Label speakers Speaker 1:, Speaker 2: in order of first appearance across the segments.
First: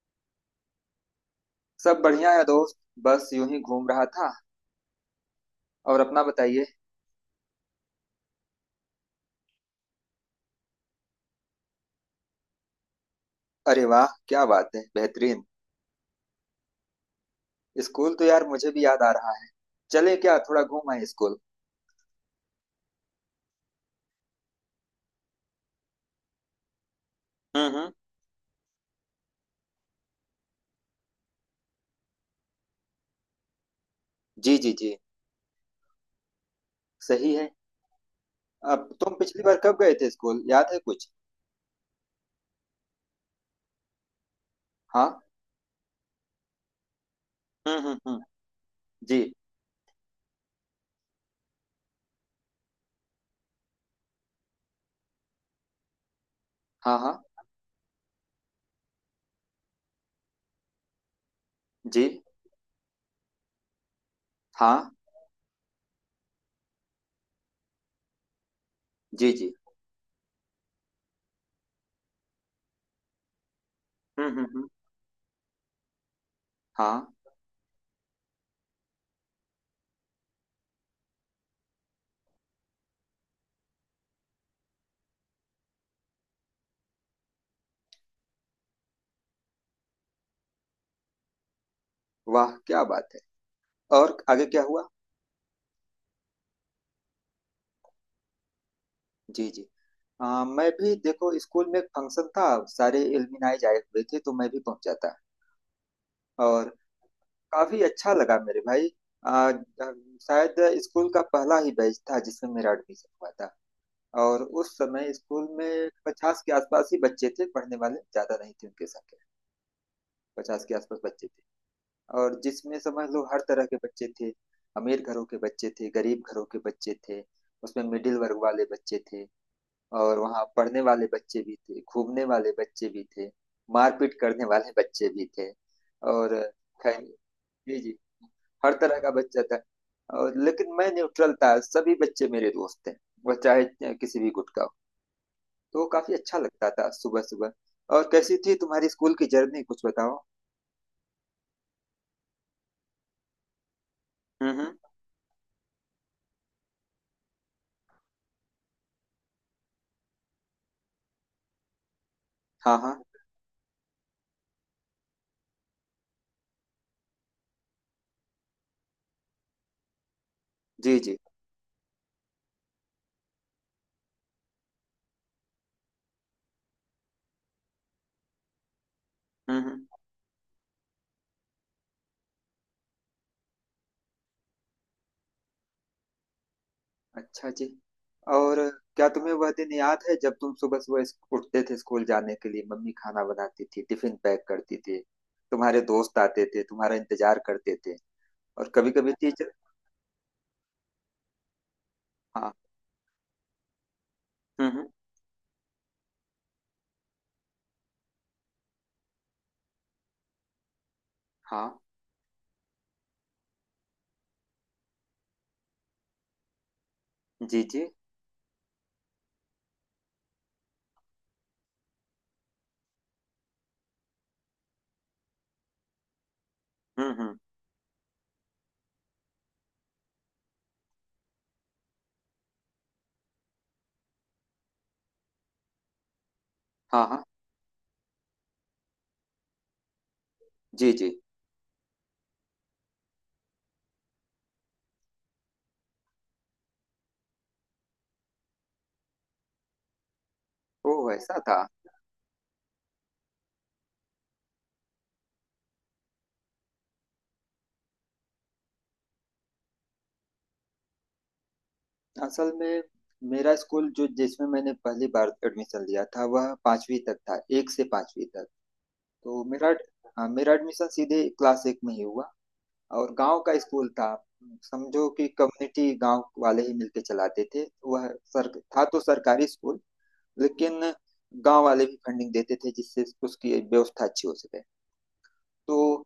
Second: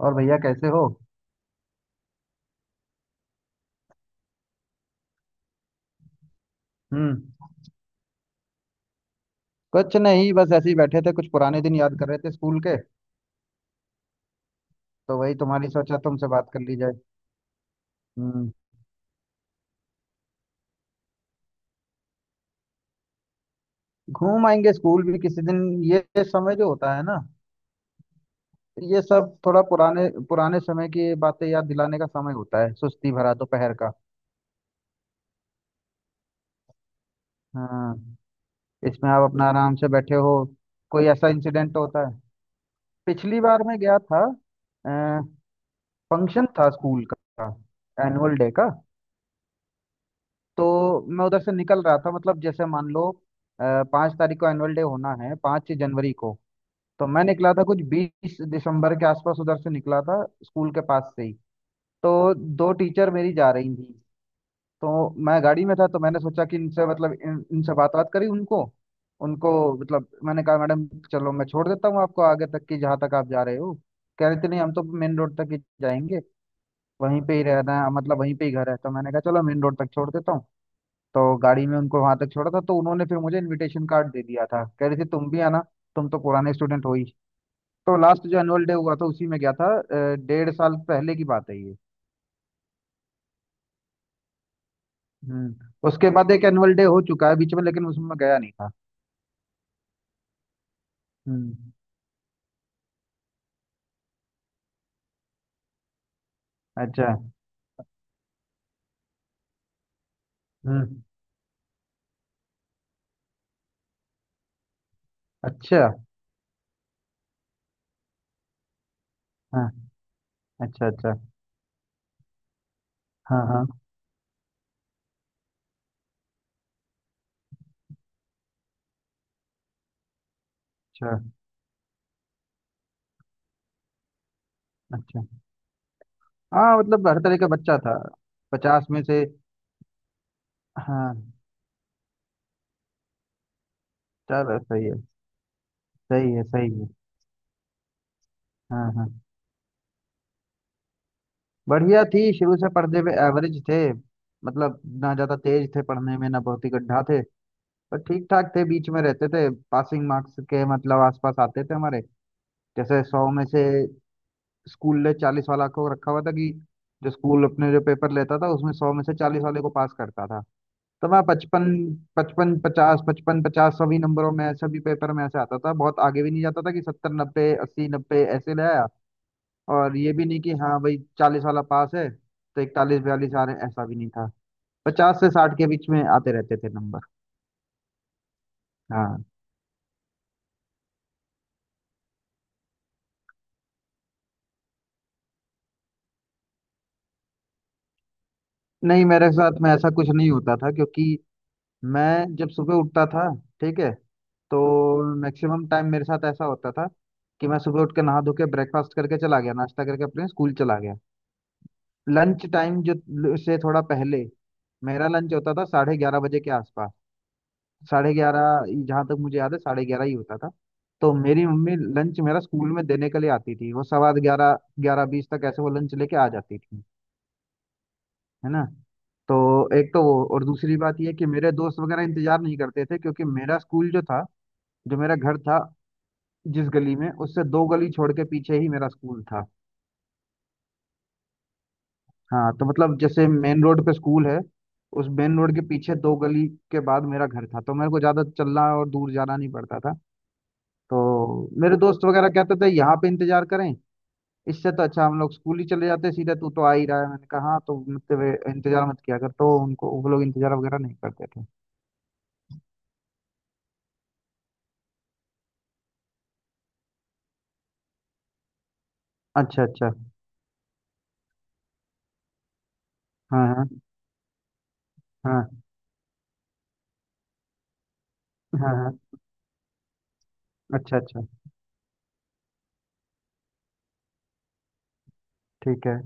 Speaker 1: और भैया कैसे हो?
Speaker 2: सब बढ़िया है दोस्त। बस यूं ही घूम रहा था। और अपना बताइए।
Speaker 1: हम्म। कुछ नहीं, बस ऐसे ही बैठे थे, कुछ पुराने दिन याद कर रहे थे स्कूल के।
Speaker 2: अरे वाह क्या बात है,
Speaker 1: तो वही
Speaker 2: बेहतरीन।
Speaker 1: तुम्हारी सोचा तुमसे बात कर ली जाए।
Speaker 2: स्कूल तो यार
Speaker 1: हम्म।
Speaker 2: मुझे भी याद आ रहा है। चले क्या थोड़ा घूम आए स्कूल।
Speaker 1: घूम आएंगे स्कूल भी किसी दिन। ये समय जो होता है ना,
Speaker 2: हम्म।
Speaker 1: ये सब थोड़ा पुराने पुराने समय की बातें याद दिलाने का समय होता है, सुस्ती भरा दोपहर का।
Speaker 2: जी जी जी। सही है।
Speaker 1: हाँ।
Speaker 2: अब
Speaker 1: इसमें
Speaker 2: तुम
Speaker 1: आप
Speaker 2: पिछली
Speaker 1: अपना
Speaker 2: बार
Speaker 1: आराम
Speaker 2: कब
Speaker 1: से
Speaker 2: गए थे
Speaker 1: बैठे हो।
Speaker 2: स्कूल, याद है
Speaker 1: कोई
Speaker 2: कुछ।
Speaker 1: ऐसा इंसिडेंट होता है। पिछली बार मैं गया था।
Speaker 2: हाँ।
Speaker 1: फंक्शन था स्कूल का,
Speaker 2: हम्म।
Speaker 1: एनुअल डे का।
Speaker 2: जी।
Speaker 1: तो मैं उधर से निकल रहा था, मतलब जैसे मान लो, अ, 5 तारीख को एनुअल डे होना है, 5 जनवरी को।
Speaker 2: हाँ
Speaker 1: तो
Speaker 2: हाँ।
Speaker 1: मैं निकला था कुछ 20 दिसंबर के आसपास, उधर से निकला था स्कूल के पास से ही।
Speaker 2: जी
Speaker 1: तो दो टीचर मेरी जा रही थी।
Speaker 2: हाँ।
Speaker 1: तो मैं गाड़ी में था, तो मैंने सोचा कि इनसे, मतलब इनसे बात बात करी उनको
Speaker 2: जी जी।
Speaker 1: उनको मतलब मैंने कहा मैडम, चलो मैं छोड़ देता हूँ आपको आगे तक की, जहाँ तक आप जा रहे हो। कह रहे थे नहीं,
Speaker 2: हम्म।
Speaker 1: हम तो मेन रोड तक ही जाएंगे।
Speaker 2: हाँ।
Speaker 1: वहीं पे ही रहना है, मतलब वहीं पे ही घर है। तो मैंने कहा चलो, मेन रोड तक छोड़ देता हूँ। तो गाड़ी में उनको वहां तक छोड़ा था। तो उन्होंने फिर मुझे इनविटेशन कार्ड दे दिया था, कह रहे थे तुम भी आना, तुम तो पुराने स्टूडेंट हो ही। तो लास्ट जो एनुअल डे हुआ था उसी में गया था, 1.5 साल पहले की बात है ये।
Speaker 2: वाह क्या बात है। और आगे क्या हुआ।
Speaker 1: हम्म। उसके बाद एक एनुअल डे हो चुका है बीच में, लेकिन उसमें मैं गया नहीं था।
Speaker 2: जी जी। मैं भी देखो
Speaker 1: हम्म।
Speaker 2: स्कूल में एक फंक्शन था। सारे एलुमनाई आए हुए थे तो मैं भी पहुंचा था। और
Speaker 1: अच्छा।
Speaker 2: काफी अच्छा लगा मेरे भाई। आ, अ, शायद
Speaker 1: हम्म।
Speaker 2: स्कूल का पहला ही बैच था जिसमें मेरा एडमिशन हुआ था। और उस समय स्कूल
Speaker 1: अच्छा।
Speaker 2: में 50 के आसपास ही बच्चे थे, पढ़ने वाले ज्यादा नहीं थे उनके संख्या।
Speaker 1: हाँ।
Speaker 2: पचास के
Speaker 1: अच्छा
Speaker 2: आसपास
Speaker 1: अच्छा।
Speaker 2: बच्चे थे। और जिसमें समझ लो हर
Speaker 1: हाँ
Speaker 2: तरह
Speaker 1: हाँ।
Speaker 2: के बच्चे थे। अमीर घरों के बच्चे थे, गरीब घरों के बच्चे थे। उसमें मिडिल वर्ग वाले बच्चे थे। और वहाँ पढ़ने वाले
Speaker 1: अच्छा
Speaker 2: बच्चे भी थे, घूमने वाले बच्चे भी थे, मारपीट करने वाले बच्चे भी
Speaker 1: अच्छा।
Speaker 2: थे। और
Speaker 1: हाँ, मतलब हर
Speaker 2: जी
Speaker 1: तरह का बच्चा
Speaker 2: जी
Speaker 1: था,
Speaker 2: हर
Speaker 1: पचास
Speaker 2: तरह
Speaker 1: में
Speaker 2: का
Speaker 1: से
Speaker 2: बच्चा था। और लेकिन मैं
Speaker 1: हाँ।
Speaker 2: न्यूट्रल था, सभी बच्चे मेरे दोस्त थे। वह चाहे किसी भी गुट
Speaker 1: चलो
Speaker 2: का हो।
Speaker 1: सही है।
Speaker 2: तो वो काफी
Speaker 1: सही
Speaker 2: अच्छा
Speaker 1: है
Speaker 2: लगता
Speaker 1: सही
Speaker 2: था
Speaker 1: है।
Speaker 2: सुबह सुबह। और कैसी थी तुम्हारी
Speaker 1: हाँ हाँ।
Speaker 2: स्कूल की जर्नी, कुछ बताओ।
Speaker 1: बढ़िया थी, शुरू से पढ़ने में एवरेज थे।
Speaker 2: हम्म।
Speaker 1: मतलब ना ज्यादा तेज थे पढ़ने में, ना बहुत ही गड्ढा थे। पर ठीक ठाक थे, बीच में रहते थे, पासिंग मार्क्स के मतलब आसपास आते थे हमारे।
Speaker 2: हाँ हाँ।
Speaker 1: जैसे 100 में से, स्कूल ने 40 वाला को रखा हुआ था, कि जो स्कूल अपने जो पेपर लेता था उसमें 100 में से 40 वाले को पास करता था।
Speaker 2: जी
Speaker 1: तो
Speaker 2: जी।
Speaker 1: मैं 55, 55, 50, 55, 50 सभी नंबरों में, सभी पेपर में ऐसे आता था, बहुत आगे भी नहीं जाता था कि 70, 90, 80, 90 ऐसे ले आया। और
Speaker 2: हम्म।
Speaker 1: ये भी नहीं कि हाँ भाई 40 वाला पास है तो 41, 42 आ रहे हैं, ऐसा भी नहीं था। 50 से 60 के बीच में आते रहते थे नंबर।
Speaker 2: अच्छा जी। और क्या
Speaker 1: हाँ।
Speaker 2: तुम्हें वह दिन याद है जब तुम सुबह सुबह उठते थे स्कूल जाने के लिए, मम्मी खाना बनाती थी टिफिन पैक करती थी। तुम्हारे दोस्त आते थे तुम्हारा इंतजार करते थे। और कभी
Speaker 1: नहीं,
Speaker 2: कभी
Speaker 1: मेरे
Speaker 2: टीचर।
Speaker 1: साथ में ऐसा कुछ नहीं होता था, क्योंकि मैं जब
Speaker 2: हाँ।
Speaker 1: सुबह उठता था, ठीक है, तो
Speaker 2: हम्म।
Speaker 1: मैक्सिमम टाइम मेरे साथ ऐसा होता था कि मैं सुबह उठ के नहा धो के ब्रेकफास्ट करके चला गया, नाश्ता करके अपने स्कूल चला गया।
Speaker 2: हाँ।
Speaker 1: लंच टाइम जो से थोड़ा पहले, मेरा लंच होता था 11:30 बजे के आसपास।
Speaker 2: जी जी।
Speaker 1: 11:30, जहाँ तक मुझे याद है 11:30 ही होता था। तो मेरी मम्मी लंच मेरा स्कूल में देने के लिए आती थी, वो 11:15, 11:20 तक ऐसे वो लंच लेके आ जाती थी।
Speaker 2: हम्म।
Speaker 1: है ना। तो एक तो वो, और दूसरी बात ये कि मेरे दोस्त वगैरह इंतजार नहीं करते थे क्योंकि मेरा स्कूल जो था, जो मेरा घर था, जिस गली
Speaker 2: हाँ
Speaker 1: में,
Speaker 2: हाँ।
Speaker 1: उससे दो गली छोड़ के पीछे ही मेरा स्कूल था।
Speaker 2: जी जी।
Speaker 1: हाँ, तो मतलब जैसे मेन रोड पे स्कूल है, उस मेन रोड के पीछे दो गली के बाद मेरा घर था, तो मेरे को ज्यादा चलना और दूर जाना नहीं पड़ता था।
Speaker 2: ओ
Speaker 1: तो
Speaker 2: ऐसा था।
Speaker 1: मेरे दोस्त वगैरह कहते थे यहाँ पे इंतजार करें, इससे तो अच्छा हम लोग स्कूल ही चले जाते सीधे, तू तो आ ही रहा है। मैंने कहा हाँ, तो मतलब ये इंतजार मत किया कर। तो उनको, वो लोग इंतजार वगैरह नहीं करते थे।
Speaker 2: असल में मेरा स्कूल जो जिसमें मैंने पहली बार एडमिशन लिया था वह पांचवी तक था, एक से पांचवी तक। तो
Speaker 1: अच्छा
Speaker 2: मेरा।
Speaker 1: अच्छा।
Speaker 2: हाँ, मेरा एडमिशन सीधे क्लास एक में ही हुआ। और गांव
Speaker 1: हाँ
Speaker 2: का
Speaker 1: हाँ।
Speaker 2: स्कूल था। समझो कि
Speaker 1: हाँ
Speaker 2: कम्युनिटी गांव वाले ही मिलके चलाते थे। वह सर
Speaker 1: हाँ
Speaker 2: था
Speaker 1: हाँ।
Speaker 2: तो सरकारी स्कूल, लेकिन
Speaker 1: अच्छा अच्छा।
Speaker 2: गांव वाले भी फंडिंग देते थे जिससे उसकी व्यवस्था अच्छी हो सके। तो
Speaker 1: ठीक है।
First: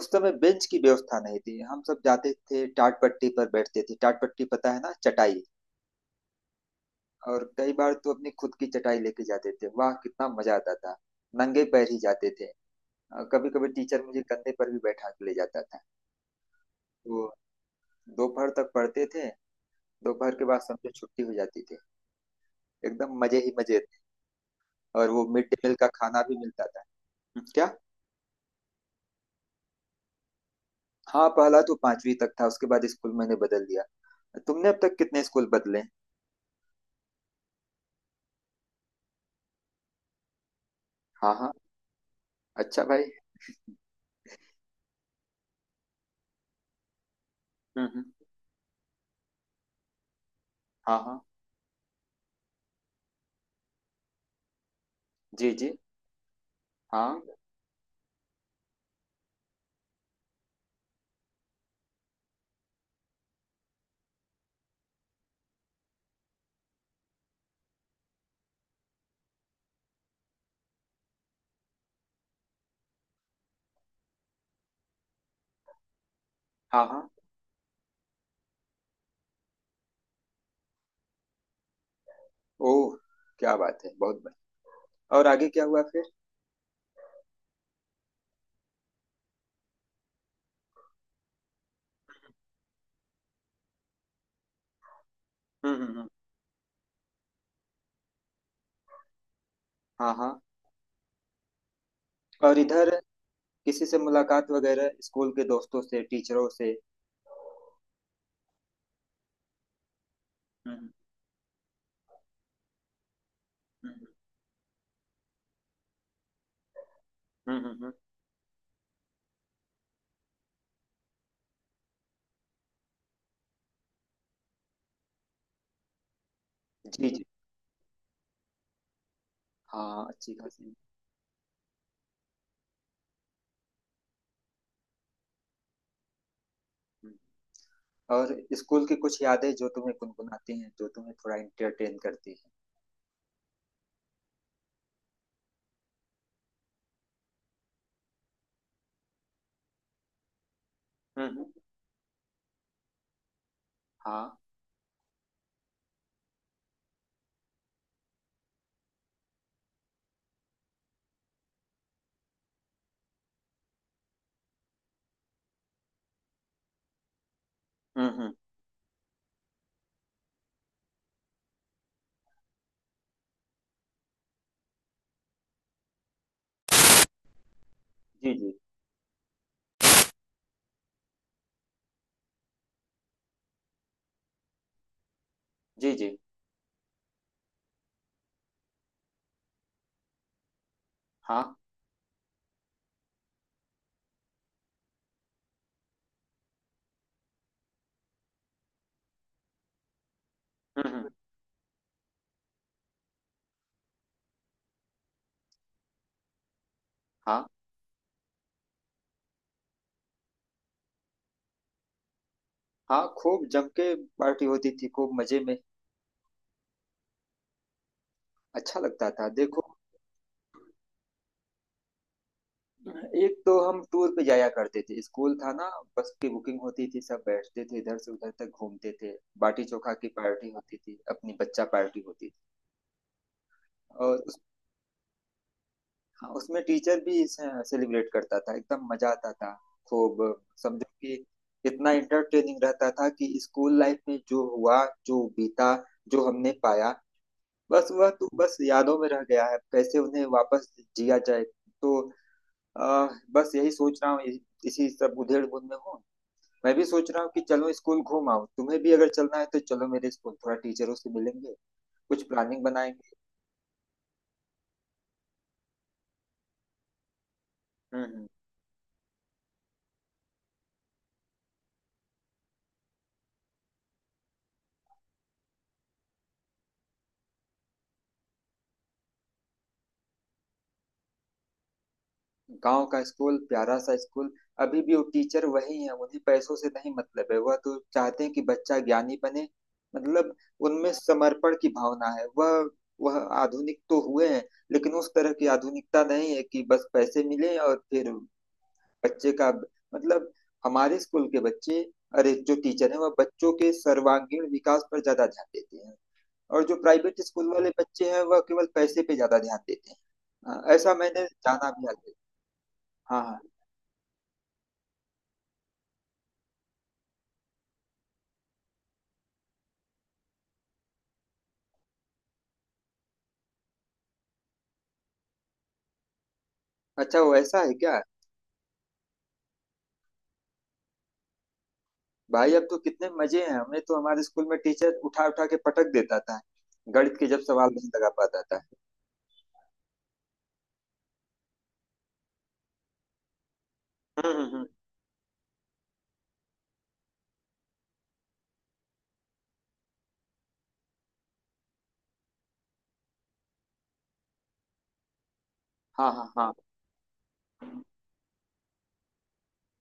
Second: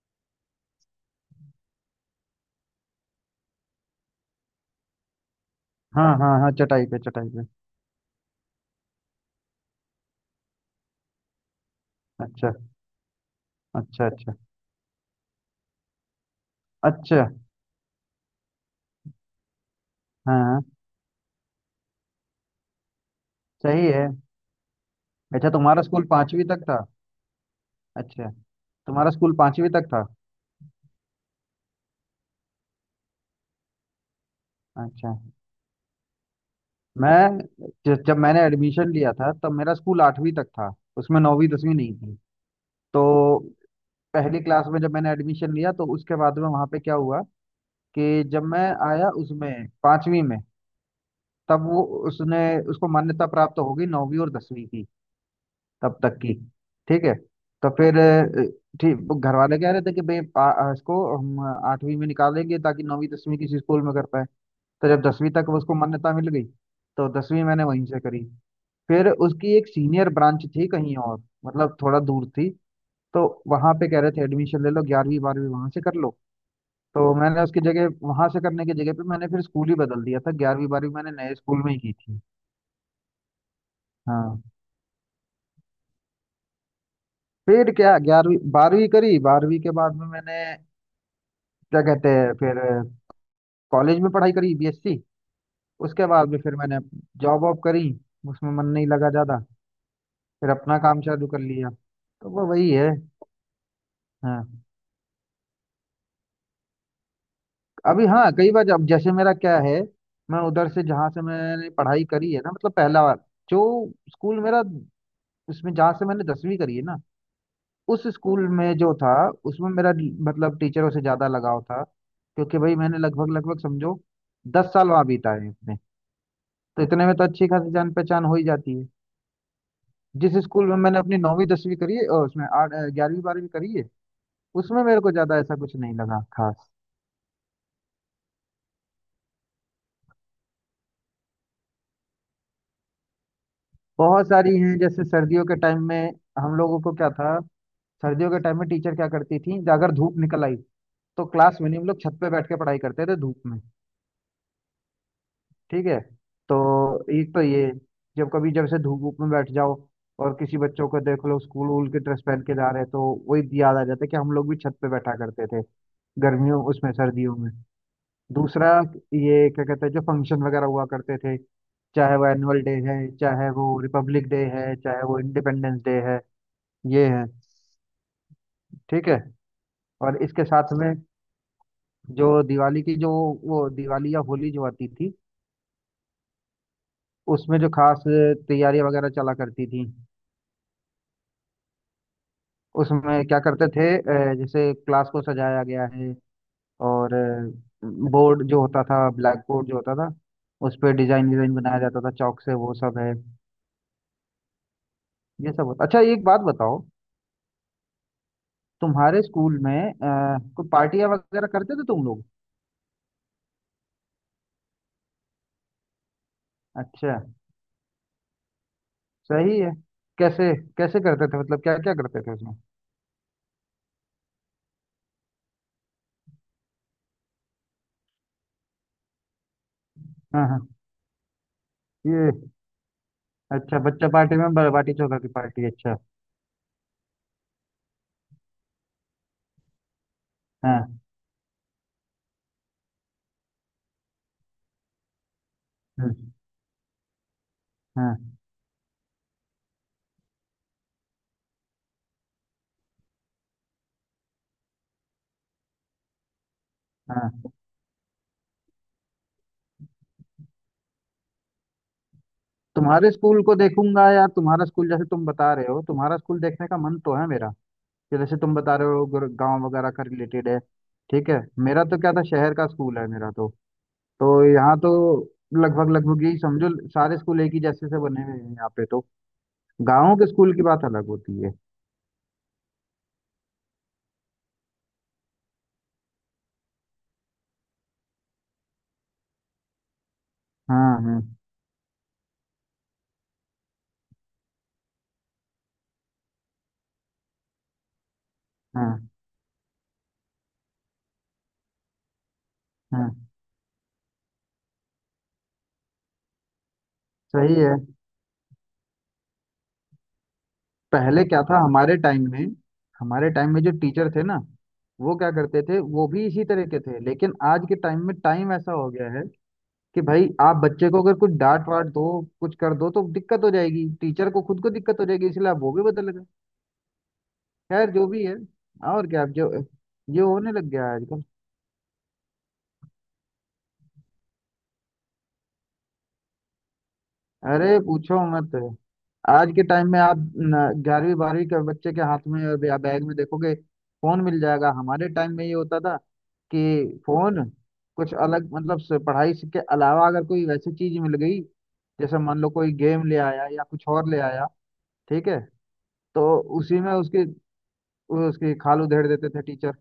Speaker 2: उस समय बेंच की व्यवस्था नहीं थी, हम सब जाते थे टाट पट्टी पर बैठते थे। टाट पट्टी पता है ना, चटाई।
Speaker 1: हाँ हाँ हाँ, चटाई पे, चटाई
Speaker 2: और
Speaker 1: पे।
Speaker 2: कई बार तो अपनी खुद की चटाई लेके जाते थे। वाह कितना मजा आता था। नंगे पैर ही जाते थे।
Speaker 1: अच्छा
Speaker 2: कभी कभी टीचर
Speaker 1: अच्छा।
Speaker 2: मुझे
Speaker 1: अच्छा
Speaker 2: कंधे पर भी बैठा के ले जाता था। तो
Speaker 1: अच्छा।
Speaker 2: दोपहर तक पढ़ते थे। दोपहर
Speaker 1: हाँ
Speaker 2: के बाद
Speaker 1: हाँ,
Speaker 2: समझो छुट्टी हो जाती थी। एकदम मजे ही मजे
Speaker 1: सही
Speaker 2: थे।
Speaker 1: है।
Speaker 2: और वो मिड
Speaker 1: अच्छा,
Speaker 2: डे मील
Speaker 1: तुम्हारा
Speaker 2: का
Speaker 1: स्कूल
Speaker 2: खाना भी
Speaker 1: पांचवी तक
Speaker 2: मिलता था।
Speaker 1: था?
Speaker 2: क्या।
Speaker 1: अच्छा। तुम्हारा स्कूल पांचवी तक था।
Speaker 2: हाँ पहला तो पांचवी तक था, उसके बाद स्कूल मैंने बदल दिया। तुमने अब तक
Speaker 1: अच्छा।
Speaker 2: कितने स्कूल बदले।
Speaker 1: मैं, जब मैंने एडमिशन लिया था तब मेरा स्कूल आठवीं तक था। उसमें
Speaker 2: हाँ
Speaker 1: नौवीं
Speaker 2: हाँ।
Speaker 1: दसवीं नहीं थी।
Speaker 2: अच्छा
Speaker 1: तो
Speaker 2: भाई।
Speaker 1: पहली क्लास में जब मैंने एडमिशन लिया, तो उसके बाद में वहाँ पे क्या हुआ
Speaker 2: हम्म।
Speaker 1: कि जब मैं आया उसमें पांचवी में,
Speaker 2: हाँ हाँ।
Speaker 1: तब वो, उसने, उसको मान्यता प्राप्त हो गई नौवीं और 10वीं की,
Speaker 2: जी जी।
Speaker 1: तब तक की। ठीक है।
Speaker 2: हाँ
Speaker 1: तो फिर ठीक, वो घर वाले कह रहे थे कि भाई, इसको हम आठवीं में निकालेंगे ताकि नौवीं दसवीं किसी स्कूल में कर पाए। तो जब 10वीं तक उसको मान्यता मिल गई, तो 10वीं मैंने वहीं से करी। फिर उसकी एक सीनियर ब्रांच थी कहीं, और मतलब थोड़ा दूर थी। तो वहां पे कह रहे थे एडमिशन ले लो, 11वीं 12वीं वहां से कर लो।
Speaker 2: हाँ हाँ।
Speaker 1: तो मैंने उसकी जगह, वहां से करने की जगह पे, मैंने फिर स्कूल ही बदल दिया था, 11वीं 12वीं मैंने नए स्कूल में ही की थी।
Speaker 2: ओह। क्या बात है, बहुत
Speaker 1: हाँ।
Speaker 2: बढ़िया। और आगे क्या हुआ फिर।
Speaker 1: फिर क्या, 11वीं 12वीं करी, 12वीं के बाद में मैंने क्या कहते हैं, फिर कॉलेज में पढ़ाई करी, बीएससी। उसके
Speaker 2: हम्म।
Speaker 1: बाद में फिर मैंने जॉब वॉब करी, उसमें मन नहीं लगा ज्यादा।
Speaker 2: हाँ हाँ।
Speaker 1: फिर अपना काम चालू कर लिया, तो वो
Speaker 2: और
Speaker 1: वही है।
Speaker 2: इधर किसी से
Speaker 1: हाँ।
Speaker 2: मुलाकात वगैरह, स्कूल के दोस्तों से, टीचरों से।
Speaker 1: अभी, हाँ कई बार, जब जैसे मेरा क्या है, मैं उधर से
Speaker 2: हम्म
Speaker 1: जहाँ से मैंने पढ़ाई करी है ना, मतलब पहला बार जो
Speaker 2: हम्म
Speaker 1: स्कूल मेरा, उसमें जहाँ से मैंने 10वीं करी है ना,
Speaker 2: हम्म। हम्म।
Speaker 1: उस स्कूल में जो था, उसमें मेरा, मतलब टीचरों से ज्यादा लगाव था, क्योंकि भाई मैंने लगभग लगभग समझो 10 साल वहाँ बिताए हैं अपने, तो इतने
Speaker 2: जी
Speaker 1: में तो
Speaker 2: जी।
Speaker 1: अच्छी खासी जान पहचान हो ही जाती है।
Speaker 2: हाँ
Speaker 1: जिस
Speaker 2: अच्छी
Speaker 1: स्कूल
Speaker 2: खासी।
Speaker 1: में मैंने अपनी नौवीं 10वीं करी है, और उसमें आठ 11वीं 12वीं करी है, उसमें मेरे को ज्यादा ऐसा कुछ नहीं लगा खास।
Speaker 2: हम्म। और स्कूल की कुछ यादें जो तुम्हें गुनगुनाती हैं, जो तुम्हें थोड़ा इंटरटेन करती हैं।
Speaker 1: बहुत सारी हैं, जैसे सर्दियों के टाइम में हम लोगों को क्या था, सर्दियों के टाइम में टीचर क्या करती थी, अगर धूप निकल आई तो
Speaker 2: हम्म।
Speaker 1: क्लास में नहीं, हम लोग छत पे बैठ के पढ़ाई करते थे धूप में।
Speaker 2: हाँ।
Speaker 1: ठीक है। तो एक तो ये, जब कभी जब से धूप, धूप में बैठ जाओ और किसी बच्चों को देख लो स्कूल वूल के ड्रेस पहन के जा रहे हैं, तो वही याद आ जाता है कि हम लोग भी छत पे बैठा करते थे गर्मियों, उसमें सर्दियों में।
Speaker 2: हम्म।
Speaker 1: दूसरा, ये क्या कहते हैं, जो फंक्शन वगैरह हुआ करते थे, चाहे वो एनुअल डे है, चाहे वो रिपब्लिक डे है, चाहे वो इंडिपेंडेंस डे है, ये है।
Speaker 2: जी जी।
Speaker 1: ठीक है। और इसके साथ में जो दिवाली की जो, वो दिवाली या होली जो आती थी,
Speaker 2: जी जी।
Speaker 1: उसमें जो खास तैयारियां वगैरह चला करती थी,
Speaker 2: हाँ।
Speaker 1: उसमें क्या करते थे, जैसे क्लास को सजाया गया है, और बोर्ड जो होता था, ब्लैक बोर्ड जो होता था, उस पर
Speaker 2: हम्म।
Speaker 1: डिजाइन डिजाइन बनाया जाता था चौक से, वो सब है। ये सब होता। अच्छा, एक बात बताओ,
Speaker 2: हाँ
Speaker 1: तुम्हारे स्कूल में कोई पार्टियां वगैरह करते थे तुम लोग?
Speaker 2: हाँ खूब जम के। पार्टी होती थी खूब मजे में।
Speaker 1: अच्छा।
Speaker 2: अच्छा लगता था
Speaker 1: सही
Speaker 2: देखो।
Speaker 1: है। कैसे कैसे करते थे, मतलब क्या क्या करते थे उसमें?
Speaker 2: एक तो हम टूर पे जाया करते थे, स्कूल था ना। बस की बुकिंग होती थी, सब बैठते थे इधर से उधर तक घूमते थे। बाटी चोखा की पार्टी
Speaker 1: हाँ
Speaker 2: होती थी, अपनी बच्चा पार्टी होती
Speaker 1: हाँ।
Speaker 2: थी।
Speaker 1: अच्छा, बच्चा
Speaker 2: और
Speaker 1: पार्टी में बाटी चोखा की पार्टी, अच्छा।
Speaker 2: उसमें टीचर भी सेलिब्रेट करता था, एकदम मजा आता था खूब। समझो
Speaker 1: हाँ।
Speaker 2: कि इतना इंटरटेनिंग रहता था कि स्कूल लाइफ में जो हुआ जो बीता जो
Speaker 1: हम्म।
Speaker 2: हमने पाया, बस वह तो
Speaker 1: हाँ
Speaker 2: बस यादों में रह गया है, कैसे उन्हें वापस जिया जाए। तो अ, बस यही सोच रहा हूँ। इसी सब उधेड़ बुन में हूँ। मैं भी सोच रहा
Speaker 1: हाँ,
Speaker 2: हूँ कि चलो स्कूल घूम आओ, तुम्हें भी अगर चलना है तो चलो मेरे स्कूल, थोड़ा टीचरों से मिलेंगे, कुछ प्लानिंग
Speaker 1: तुम्हारे
Speaker 2: बनाएंगे।
Speaker 1: स्कूल को देखूंगा यार, तुम्हारा स्कूल, जैसे तुम बता रहे हो तुम्हारा स्कूल, देखने का मन तो है मेरा। कि
Speaker 2: हम्म।
Speaker 1: जैसे तुम बता रहे हो, गांव वगैरह का रिलेटेड है। ठीक है। मेरा तो क्या था, शहर का स्कूल है मेरा तो यहाँ तो लगभग लगभग यही समझो सारे स्कूल एक ही जैसे से बने हुए हैं यहाँ पे, तो गाँव के स्कूल की बात अलग होती है।
Speaker 2: गांव का स्कूल, प्यारा सा स्कूल। अभी भी वो टीचर वही है, उन्हें पैसों से नहीं मतलब है, वह तो चाहते हैं कि बच्चा ज्ञानी बने। मतलब उनमें
Speaker 1: हाँ हाँ
Speaker 2: समर्पण की भावना है, वह आधुनिक तो हुए हैं लेकिन उस तरह की आधुनिकता नहीं है कि बस पैसे मिले और फिर
Speaker 1: हाँ
Speaker 2: बच्चे का, मतलब हमारे स्कूल के बच्चे, अरे जो टीचर हैं
Speaker 1: हाँ।
Speaker 2: वह बच्चों के सर्वांगीण विकास पर ज्यादा ध्यान देते हैं। और जो प्राइवेट स्कूल
Speaker 1: सही
Speaker 2: वाले
Speaker 1: है।
Speaker 2: बच्चे हैं वह केवल पैसे पे ज्यादा ध्यान देते हैं। हाँ, ऐसा
Speaker 1: पहले
Speaker 2: मैंने
Speaker 1: क्या था,
Speaker 2: जाना भी
Speaker 1: हमारे
Speaker 2: आगे।
Speaker 1: टाइम में,
Speaker 2: हाँ
Speaker 1: हमारे
Speaker 2: हाँ।
Speaker 1: टाइम में जो टीचर थे ना, वो क्या करते थे, वो भी इसी तरह के थे, लेकिन आज के टाइम में टाइम ऐसा हो गया है कि भाई, आप बच्चे को अगर कुछ डांट वाट दो, कुछ कर दो तो दिक्कत हो जाएगी, टीचर को खुद को दिक्कत हो जाएगी, इसलिए आप वो भी बदल गए।
Speaker 2: अच्छा वो ऐसा है
Speaker 1: खैर
Speaker 2: क्या।
Speaker 1: जो भी है, और क्या, अब जो ये होने लग गया है आजकल।
Speaker 2: भाई अब तो कितने मजे हैं, हमें तो हमारे स्कूल में टीचर उठा उठा के पटक देता था, गणित के जब सवाल
Speaker 1: अरे
Speaker 2: नहीं लगा
Speaker 1: पूछो
Speaker 2: पाता
Speaker 1: मत,
Speaker 2: था।
Speaker 1: आज के टाइम में आप 11वीं 12वीं के बच्चे के हाथ में और या बैग में देखोगे फोन मिल
Speaker 2: हम्म।
Speaker 1: जाएगा। हमारे टाइम में ये होता था कि फोन, कुछ अलग मतलब से, के अलावा अगर कोई वैसी चीज मिल गई, जैसे मान लो कोई गेम ले आया या कुछ और ले आया, ठीक है,
Speaker 2: हाँ
Speaker 1: तो
Speaker 2: हाँ हाँ।
Speaker 1: उसी में उसकी उसकी खाल उधेड़ देते थे टीचर।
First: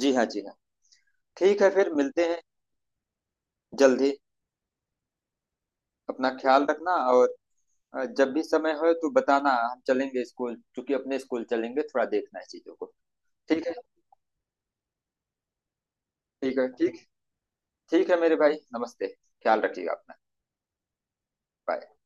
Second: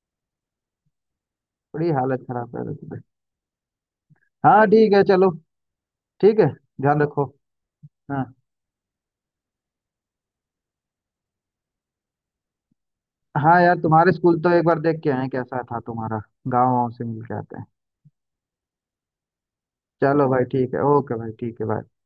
Speaker 2: जी हाँ जी हाँ। ठीक है
Speaker 1: बड़ी
Speaker 2: फिर
Speaker 1: हालत
Speaker 2: मिलते हैं।
Speaker 1: खराब कर देते थे।
Speaker 2: जल्दी।
Speaker 1: हाँ ठीक है, चलो।
Speaker 2: अपना
Speaker 1: ठीक है,
Speaker 2: ख्याल रखना।
Speaker 1: ध्यान रखो।
Speaker 2: और
Speaker 1: हाँ
Speaker 2: जब भी समय हो तो बताना, हम चलेंगे स्कूल, क्योंकि अपने स्कूल चलेंगे, थोड़ा देखना है चीजों को।
Speaker 1: हाँ,
Speaker 2: ठीक है।
Speaker 1: यार तुम्हारे स्कूल तो एक बार देख के आए हैं, कैसा था तुम्हारा
Speaker 2: ठीक है
Speaker 1: गाँव वाँव
Speaker 2: ठीक।
Speaker 1: से मिल के आते हैं।
Speaker 2: ठीक है मेरे भाई, नमस्ते। ख्याल रखिएगा अपना।
Speaker 1: चलो भाई, ठीक है, ओके भाई, ठीक है, बाय।
Speaker 2: बाय।